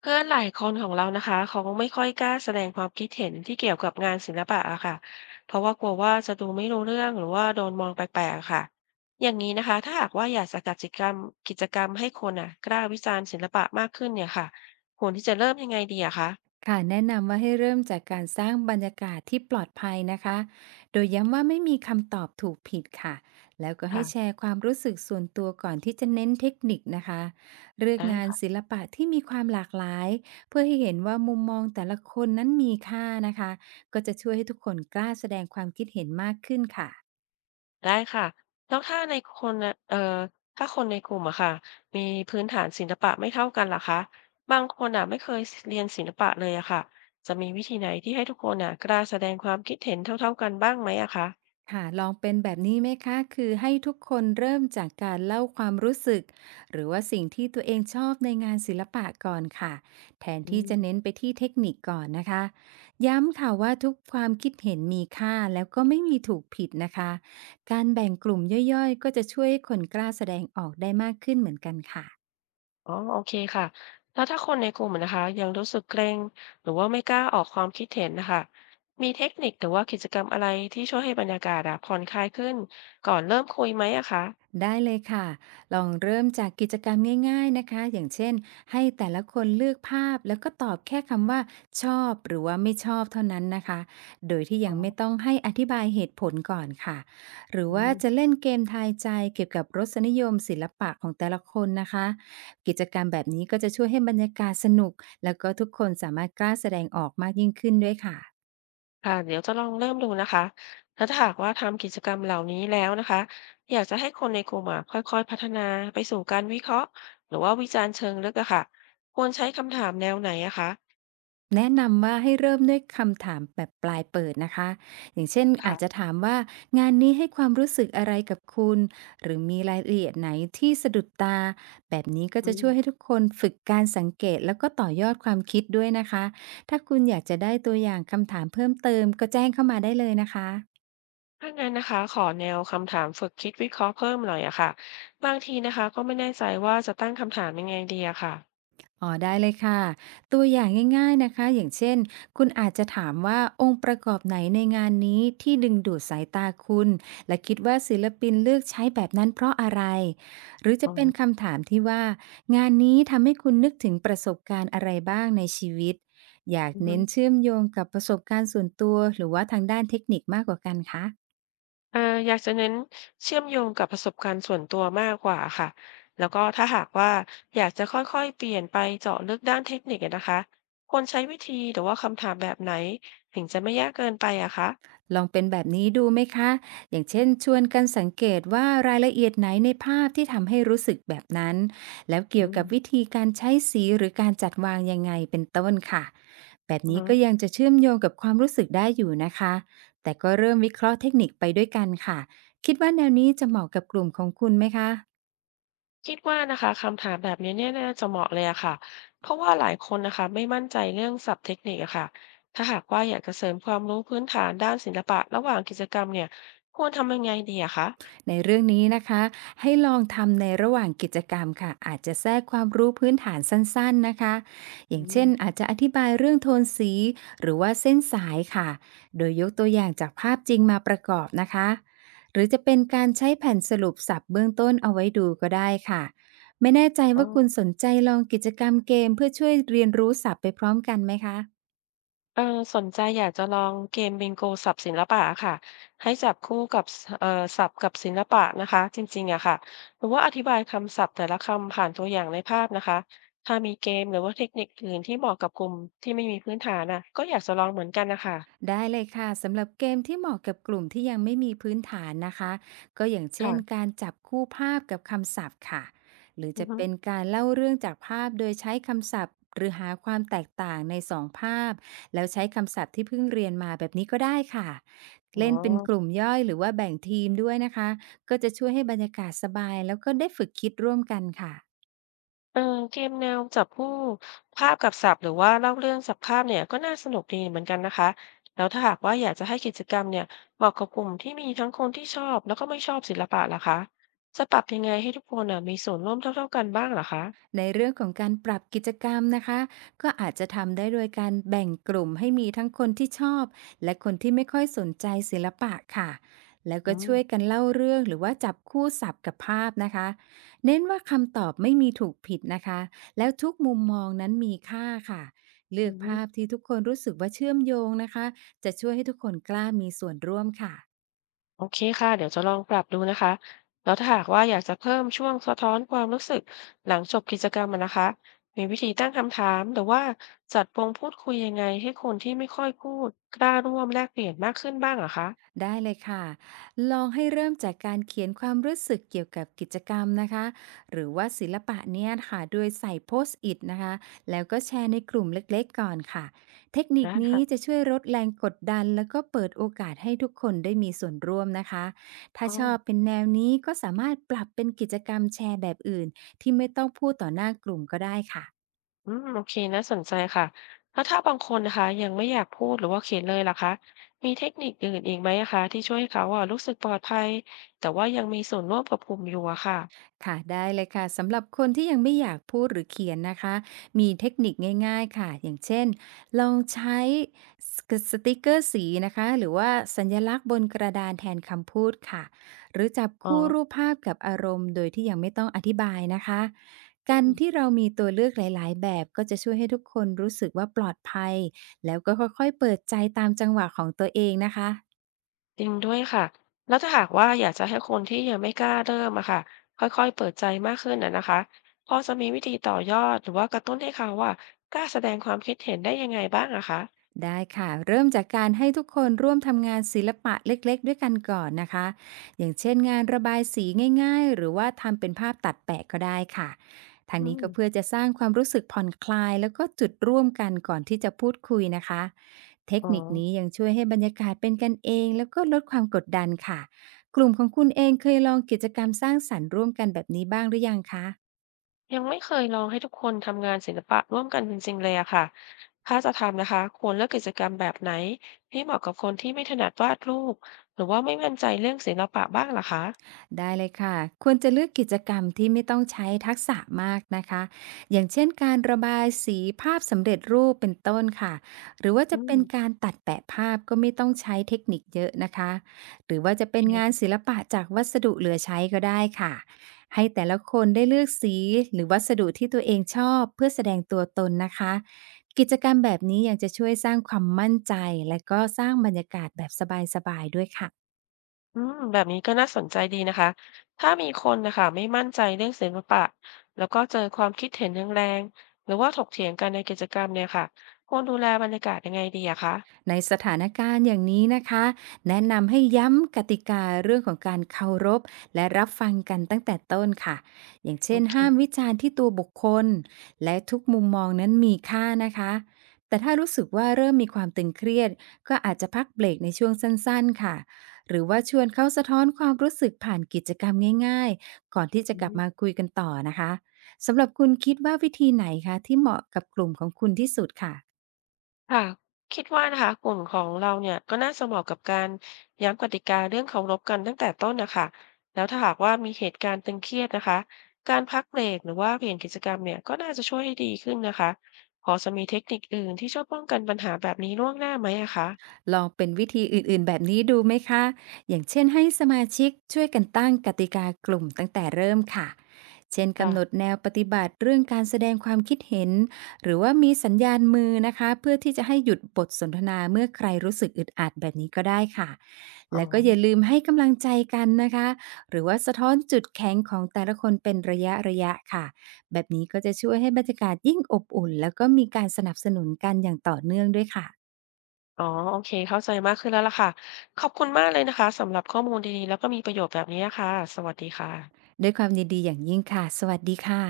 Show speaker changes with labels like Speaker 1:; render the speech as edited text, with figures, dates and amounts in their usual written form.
Speaker 1: เพื่อนหลายคนของเรานะคะเขาไม่ค่อยกล้าแสดงความคิดเห็นที่เกี่ยวกับงานศิลปะอะค่ะเพราะว่ากลัวว่าจะดูไม่รู้เรื่องหรือว่าโดนมองแปลกๆอะค่ะอย่างนี้นะคะถ้าหากว่าอยากจะจัดกิจกรรมให้คนอะกล้าวิจารณ์ศิลปะมากขึ้นเนี่ยค่ะควรที่จะเริ่มยังไงดีอะคะ
Speaker 2: ค่ะแนะนำว่าให้เริ่มจากการสร้างบรรยากาศที่ปลอดภัยนะคะโดยย้ำว่าไม่มีคำตอบถูกผิดค่ะแล้วก็ให้
Speaker 1: ค่ะ
Speaker 2: แชร์ความรู้สึกส่วนตัวก่อนที่จะเน้นเทคนิคนะคะเลือก
Speaker 1: ได้
Speaker 2: งาน
Speaker 1: ค่ะ
Speaker 2: ศิลปะที่มีความหลากหลายเพื่อให้เห็นว่ามุมมองแต่ละคนนั้นมีค่านะคะก็จะช่วยให้ทุกคนกล้าแสดงความคิดเห็นมากขึ้นค่ะ
Speaker 1: ได้ค่ะแล้วถ้าในคนน่ะถ้าคนในกลุ่มอะค่ะมีพื้นฐานศิลปะไม่เท่ากันล่ะคะบางคนอะไม่เคยเรียนศิลปะเลยอะค่ะจะมีวิธีไหนที่ให้ทุกคนน่ะกล้าแสดงความคิดเห็นเท่าๆกันบ้างไหมอะคะ
Speaker 2: ค่ะลองเป็นแบบนี้ไหมคะคือให้ทุกคนเริ่มจากการเล่าความรู้สึกหรือว่าสิ่งที่ตัวเองชอบในงานศิลปะก่อนค่ะแทน
Speaker 1: อื
Speaker 2: ที่
Speaker 1: ม
Speaker 2: จะเน้นไปที่เทคนิคก่อนนะคะย้ำค่ะว่าทุกความคิดเห็นมีค่าแล้วก็ไม่มีถูกผิดนะคะการแบ่งกลุ่มย่อยๆก็จะช่วยให้คนกล้าแสดงออกได้มากขึ้นเหมือนกันค่ะ
Speaker 1: อ๋อโอเคค่ะแล้วถ้าคนในกลุ่มอะนะคะยังรู้สึกเกรงหรือว่าไม่กล้าออกความคิดเห็นนะคะมีเทคนิคหรือว่ากิจกรรมอะไรที่ช่วยให้บรรยากาศอะผ่อนคลายขึ้นก่อนเริ่มคุยไหมอะคะ
Speaker 2: ได้เลยค่ะ ลองเริ่มจากกิจกรรมง่ายๆนะคะ อย่างเช่น ให้แต่ละคนเลือกภาพแล้วก็ตอบแค่คำว่าชอบหรือว่าไม่ชอบเท่านั้นนะคะ โดยที่ยังไม่
Speaker 1: อ๋
Speaker 2: ต้องให้อธิบายเหตุผลก่อนค่ะ หรือว่าจะ
Speaker 1: อ
Speaker 2: เล่นเกมทายใจเกี่ยวกับรสนิยมศิลปะของแต่ละคนนะคะ กิจกรรมแบบนี้ก็จะช่วยให้บรรยากาศสนุกแล้วก็ทุกคนสามารถกล้าแสดงออกมากยิ่งขึ้นด้วยค่ะ
Speaker 1: ค่ะเดี๋ยวจะลองเริ่มดูนะคะถ้าหากว่าทำกิจกรรมเหล่านี้แล้วนะคะอยากจะให้คนในกลุ่มอะค่อยๆพัฒนาไปสู่การวิเคราะห์หรือว่าวิจารณ์เชิงลึกอะค่ะควรใช้คำถามแนวไหนอะคะ
Speaker 2: แนะนำว่าให้เริ่มด้วยคำถามแบบปลายเปิดนะคะอย่างเช่นอาจจะ
Speaker 1: ค่ะ
Speaker 2: ถามว่างานนี้ให้ความรู้สึกอะไรกับคุณหรือมีรายละเอียดไหนที่สะดุดตาแบบนี้ก็
Speaker 1: อื
Speaker 2: จะช่วยให้
Speaker 1: ม
Speaker 2: ทุกคนฝึกการสังเกตแล้วก็ต่อยอดความคิดด้วยนะคะถ้าคุณอยากจะได้ตัวอย่างคำถามเพิ่มเติมก็แจ้งเข้ามาได้เลยนะคะ
Speaker 1: ถ้างั้นนะคะขอแนวคำถามฝึกคิดวิเคราะห์เพิ่มหน่อยอะค่ะบางทีนะคะก็ไม่แน่ใจว่าจะตั้งคำถามยังไงดีอะค่ะ
Speaker 2: อ๋อได้เลยค่ะตัวอย่างง่ายๆนะคะอย่างเช่นคุณอาจจะถามว่าองค์ประกอบไหนในงานนี้ที่ดึงดูดสายตาคุณและคิดว่าศิลปินเลือกใช้แบบนั้นเพราะอะไรหรือ
Speaker 1: อ๋
Speaker 2: จะเป็น
Speaker 1: อ
Speaker 2: คำถามที่ว่างานนี้ทำให้คุณนึกถึงประสบการณ์อะไรบ้างในชีวิตอยาก
Speaker 1: อือฮึ
Speaker 2: เน้นเชื่อมโยงกับประสบการณ์ส่วนตัวหรือว่าทางด้านเทคนิคมากกว่ากันคะ
Speaker 1: เอ่ออยากจะเน้นเชื่อมโยงกับประสบการณ์ส่วนตัวมากกว่าค่ะแล้วก็ถ้าหากว่าอยากจะค่อยๆเปลี่ยนไปเจาะลึกด้านเทคนิคอะนะคะควรใช้วิธีหรือว่าคำถามแบบไหนถึงจะไม่ยากเกินไปอะคะ
Speaker 2: ลองเป็นแบบนี้ดูไหมคะ อย่างเช่นชวนกันสังเกตว่ารายละเอียดไหนในภาพที่ทำให้รู้สึกแบบนั้น แล้วเกี่
Speaker 1: อื
Speaker 2: ยว
Speaker 1: ม
Speaker 2: กับวิธีการใช้สีหรือการจัดวางยังไงเป็นต้นค่ะ แบบ
Speaker 1: อือ
Speaker 2: นี้
Speaker 1: ฮึ
Speaker 2: ก็ยังจะเชื่อมโยงกับความรู้สึกได้อยู่นะคะแต่ก็เริ่มวิเคราะห์เทคนิคไปด้วยกันค่ะคิดว่าแนวนี้จะเหมาะกับกลุ่มของคุณไหมคะ
Speaker 1: คิดว่านะคะคำถามแบบนี้เนี่ยน่าจะเหมาะเลยอะค่ะเพราะว่าหลายคนนะคะไม่มั่นใจเรื่องศัพท์เทคนิคอะค่ะถ้าหากว่าอยากจะเสริมความรู้พื้นฐานด้านศิลปะระหว่างกิจกรรมเนี่ยควรทำยังไงดีอะคะ
Speaker 2: ในเรื่องนี้นะคะให้ลองทำในระหว่างกิจกรรมค่ะอาจจะแทรกความรู้พื้นฐานสั้นๆนะคะอ
Speaker 1: อื
Speaker 2: ย่าง
Speaker 1: ม
Speaker 2: เช่นอาจจะอธิบายเรื่องโทนสีหรือว่าเส้นสายค่ะโดยยกตัวอย่างจากภาพจริงมาประกอบนะคะหรือจะเป็นการใช้แผ่นสรุปสับเบื้องต้นเอาไว้ดูก็ได้ค่ะไม่แน่ใจ
Speaker 1: อ๋อ
Speaker 2: ว่าคุณสนใจลองกิจกรรมเกมเพื่อช่วยเรียนรู้ศัพท์ไปพร้อมกันไหมคะ
Speaker 1: เออสนใจอยากจะลองเกมบิงโกสับศิลปะค่ะให้จับคู่กับสศัพท์กับศิลปะนะคะจริงๆอะค่ะหรือว่าอธิบายคำศัพท์แต่ละคำผ่านตัวอย่างในภาพนะคะถ้ามีเกมหรือว่าเทคนิคอื่นที่เหมาะกับกลุ่มที่ไม่มีพื้นฐานนะก็อยากจะลองเหมือนกันนะคะ
Speaker 2: ได้เลยค่ะสำหรับเกมที่เหมาะกับกลุ่มที่ยังไม่มีพื้นฐานนะคะก็อย่างเช่น
Speaker 1: ค่ะ
Speaker 2: การจับคู่ภาพกับคำศัพท์ค่ะหรือ
Speaker 1: อือ
Speaker 2: จะ
Speaker 1: ฮึ
Speaker 2: เป็นการเล่าเรื่องจากภาพโดยใช้คำศัพท์หรือหาความแตกต่างในสองภาพแล้วใช้คำศัพท์ที่เพิ่งเรียนมาแบบนี้ก็ได้ค่ะ
Speaker 1: อ๋อ
Speaker 2: เล่นเป็นกลุ่มย่อยหรือว่าแบ่งทีมด้วยนะคะก็จะช่วยให้บรรยากาศสบายแล้วก็ได้ฝึกคิดร่วมกันค่ะ
Speaker 1: เออเกมแนวจับคู่ภาพกับศัพท์หรือว่าเล่าเรื่องจักภาพเนี่ยก็น่าสนุกดีเหมือนกันนะคะแล้วถ้าหากว่าอยากจะให้กิจกรรมเนี่ยเหมาะกับกลุ่มที่มีทั้งคนที่ชอบแล้วก็ไม่ชอบศิลปะล่ะคะจะปรับยังไงให้ทุกคนน่ะมีส่วนร่วมเท่าๆกันบ้างเหะอคะ
Speaker 2: ในเรื่องของการปรับกิจกรรมนะคะก็อาจจะทำได้โดยการแบ่งกลุ่มให้มีทั้งคนที่ชอบและคนที่ไม่ค่อยสนใจศิลปะค่ะแล้ว
Speaker 1: อื
Speaker 2: ก็ช่
Speaker 1: ม
Speaker 2: วยกันเล่าเรื่องหรือว่าจับคู่ศัพท์กับภาพนะคะเน้นว่าคำตอบไม่มีถูกผิดนะคะแล้วทุกมุมมองนั้นมีค่าค่ะเลื
Speaker 1: อื
Speaker 2: อกภาพ
Speaker 1: ม
Speaker 2: ที่ทุกคนรู้สึกว่าเชื่อมโยงนะคะจะช่วยให้ทุกคนกล้ามีส่วนร่วมค่ะ
Speaker 1: โอเคค่ะเดี๋ยวจะลองปรับดูนะคะแล้วถ้าหากว่าอยากจะเพิ่มช่วงสะท้อนความรู้สึกหลังจบกิจกรรมอะนะคะมีวิธีตั้งคำถามหรือว่าจัดวงพูดคุยยังไงให้คนที่ไม่ค่อยพูดกล้าร่วมแลกเปลี่ยนมากขึ้นบ้างเหรอะคะ
Speaker 2: ได้เลยค่ะ ลองให้เริ่มจากการเขียนความรู้สึกเกี่ยวกับกิจกรรมนะคะหรือว่าศิลปะเนี่ยค่ะโดยใส่โพสต์อิทนะคะแล้วก็แชร์ในกลุ่มเล็กๆก่อนค่ะเทคนิค
Speaker 1: ได้
Speaker 2: นี้จะ
Speaker 1: ค่ะ
Speaker 2: ช่วยลดแรงกดดันแล้วก็เปิดโอกาสให้ทุกคนได้มีส่วนร่วมนะคะถ้า
Speaker 1: อ๋อ
Speaker 2: ชอบเป็นแนวนี้ก็สามารถปรับเป็นกิจกรรมแชร์แบบอื่นที่ไม่ต้องพูดต่อหน้ากลุ่มก็ได้ค่ะ
Speaker 1: อืมโอเคนะสนใจค่ะแล้วถ้าบางคนนะคะยังไม่อยากพูดหรือว่าเขียนเลยล่ะคะมีเทคนิคอื่นอีกไหมอะคะที่ช่วยให้เขาอะรู้สึกปลอดภัยแต่ว่ายังมีส่วนร่วมกับกลุ่มอยู่อะค่ะ
Speaker 2: ค่ะได้เลยค่ะสำหรับคนที่ยังไม่อยากพูดหรือเขียนนะคะมีเทคนิคง่ายๆค่ะอย่างเช่นลองใช้สติกเกอร์สีนะคะหรือว่าสัญลักษณ์บนกระดานแทนคำพูดค่ะหรือจับ
Speaker 1: อ๋อ
Speaker 2: คู่รูปภาพกับอารมณ์โดยที่ยังไม่ต้องอธิบายนะคะการที่เรามีตัวเลือกหลายๆแบบก็จะช่วยให้ทุกคนรู้สึกว่าปลอดภัยแล้วก็ค่อยๆเปิดใจตามจังหวะของตัวเองนะคะ
Speaker 1: จริงด้วยค่ะแล้วถ้าหากว่าอยากจะให้คนที่ยังไม่กล้าเริ่มอะค่ะค่อยๆเปิดใจมากขึ้นอะนะคะพอจะมีวิธีต่อยอดหรือว่ากระตุ้นให้เขาว่ากล้าแสดงความคิดเห็นได้ยังไงบ้างอะคะ
Speaker 2: ได้ค่ะเริ่มจากการให้ทุกคนร่วมทำงานศิลปะเล็กๆด้วยกันก่อนนะคะอย่างเช่นงานระบายสีง่ายๆหรือว่าทำเป็นภาพตัดแปะก็ได้ค่ะทาง
Speaker 1: อื
Speaker 2: นี้
Speaker 1: ม
Speaker 2: ก็เพื่อจะสร้างความรู้สึกผ่อนคลายแล้วก็จุดร่วมกันก่อนที่จะพูดคุยนะคะเทค
Speaker 1: อ๋อ
Speaker 2: นิคนี้ยังช่วยให้บรรยากาศเป็นกันเองแล้วก็ลดความกดดันค่ะกลุ่มของคุณเองเคยลองกิจกรรมสร้างสรรค์ร่วมกันแบบนี้บ้างหรือยังคะ
Speaker 1: ยังไม่เคยลองให้ทุกคนทำงานศิลปะร่วมกันจริงๆเลยอะค่ะถ้าจะทำนะคะควรเลือกกิจกรรมแบบไหนที่เหมาะกับคนที่ไม่ถนัดวาดรูปหรือว่าไม่มั่นใจเรื่องศิลปะบ้างล่ะคะ
Speaker 2: ได้เลยค่ะควรจะเลือกกิจกรรมที่ไม่ต้องใช้ทักษะมากนะคะอย่างเช่นการระบายสีภาพสำเร็จรูปเป็นต้นค่ะหรือว่า
Speaker 1: อื
Speaker 2: จะเป็น
Speaker 1: ม
Speaker 2: การตัดแปะภาพก็ไม่ต้องใช้เทคนิคเยอะนะคะหรือว่าจะ
Speaker 1: โอ
Speaker 2: เป็นงาน
Speaker 1: เค
Speaker 2: ศิลปะจากวัสดุเหลือใช้ก็ได้ค่ะให้แต่ละคนได้เลือกสีหรือวัสดุที่ตัวเองชอบเพื่อแสดงตัวตนนะคะกิจกรรมแบบนี้ยังจะช่วยสร้างความมั่นใจและก็สร้างบรรยากาศแบบสบายๆด้วยค่ะ
Speaker 1: อืมแบบนี้ก็น่าสนใจดีนะคะ ถ้ามีคนนะคะไม่มั่นใจเรื่องศิลปะแล้วก็เจอความคิดเห็นแรงๆหรือว่าถกเถียงกันในกิจกรรมเนี่ยค่ะควรดูแลบรรยากาศยังไงดีอะคะ
Speaker 2: ในสถานการณ์อย่างนี้นะคะแนะนำให้ย้ำกติกาเรื่องของการเคารพและรับฟังกันตั้งแต่ต้นค่ะอย่าง
Speaker 1: โอ
Speaker 2: เช่น
Speaker 1: เค
Speaker 2: ห้ามวิจารณ์ที่ตัวบุคคลและทุกมุมมองนั้นมีค่านะคะแต่ถ้ารู้สึกว่าเริ่มมีความตึงเครียดก็อาจจะพักเบรกในช่วงสั้นๆค่ะหรือว่าชวนเขาสะท้อนความรู้สึกผ่านกิจกรรมง่ายๆก่อนที่จะ
Speaker 1: อื
Speaker 2: กลับมา
Speaker 1: ม
Speaker 2: คุยกันต่อนะคะสำหรับคุณคิดว่าวิธีไหนคะที่เหมาะกับกลุ่มของคุณที่สุดค่ะ
Speaker 1: ค่ะคิดว่านะคะกลุ่มของเราเนี่ยก็น่าจะเหมาะกับการย้ำกติกาเรื่องเคารพกันตั้งแต่ต้นนะคะแล้วถ้าหากว่ามีเหตุการณ์ตึงเครียดนะคะการพักเบรกหรือว่าเปลี่ยนกิจกรรมเนี่ยก็น่าจะช่วยให้ดีขึ้นนะคะพอจะมีเทคนิคอื่นที่ช่วยป้องกันปัญหาแบบนี้ล่วงหน้าไหมอะคะ
Speaker 2: ลองเป็นวิธีอื่นๆแบบนี้ดูไหมคะ อย่างเช่นให้สมาชิกช่วยกันตั้งกติกากลุ่มตั้งแต่เริ่มค่ะ เช่นกำหนด
Speaker 1: ค่ะ
Speaker 2: แนวปฏิบัติเรื่องการแสดงความคิดเห็น หรือว่ามีสัญญาณมือนะคะเพื่อที่จะให้หยุดบทสนทนาเมื่อใครรู้สึกอึดอัดแบบนี้ก็ได้ค่ะ
Speaker 1: อ๋อ
Speaker 2: และก็อย่าลืมให้กำลังใจกันนะคะ หรือว่าสะท้อนจุดแข็งของแต่ละคนเป็นระยะระยะค่ะแบบนี้ก็จะช่วยให้บรรยากาศยิ่งอบอุ่นแล้วก็มีการสนับสนุนกันอย่างต่อเนื่องด้วยค่ะ
Speaker 1: อ๋อโอเคเข้าใจมากขึ้นแล้วล่ะค่ะ ขอบคุณมากเลยนะคะสำหรับข้อมูลดีๆ แล้วก็มีประโยชน์แบบนี้ะค่ะสวัสดีค่ะ
Speaker 2: ด้วยความยินดีอย่างยิ่งค่ะ สวัสดีค่ะ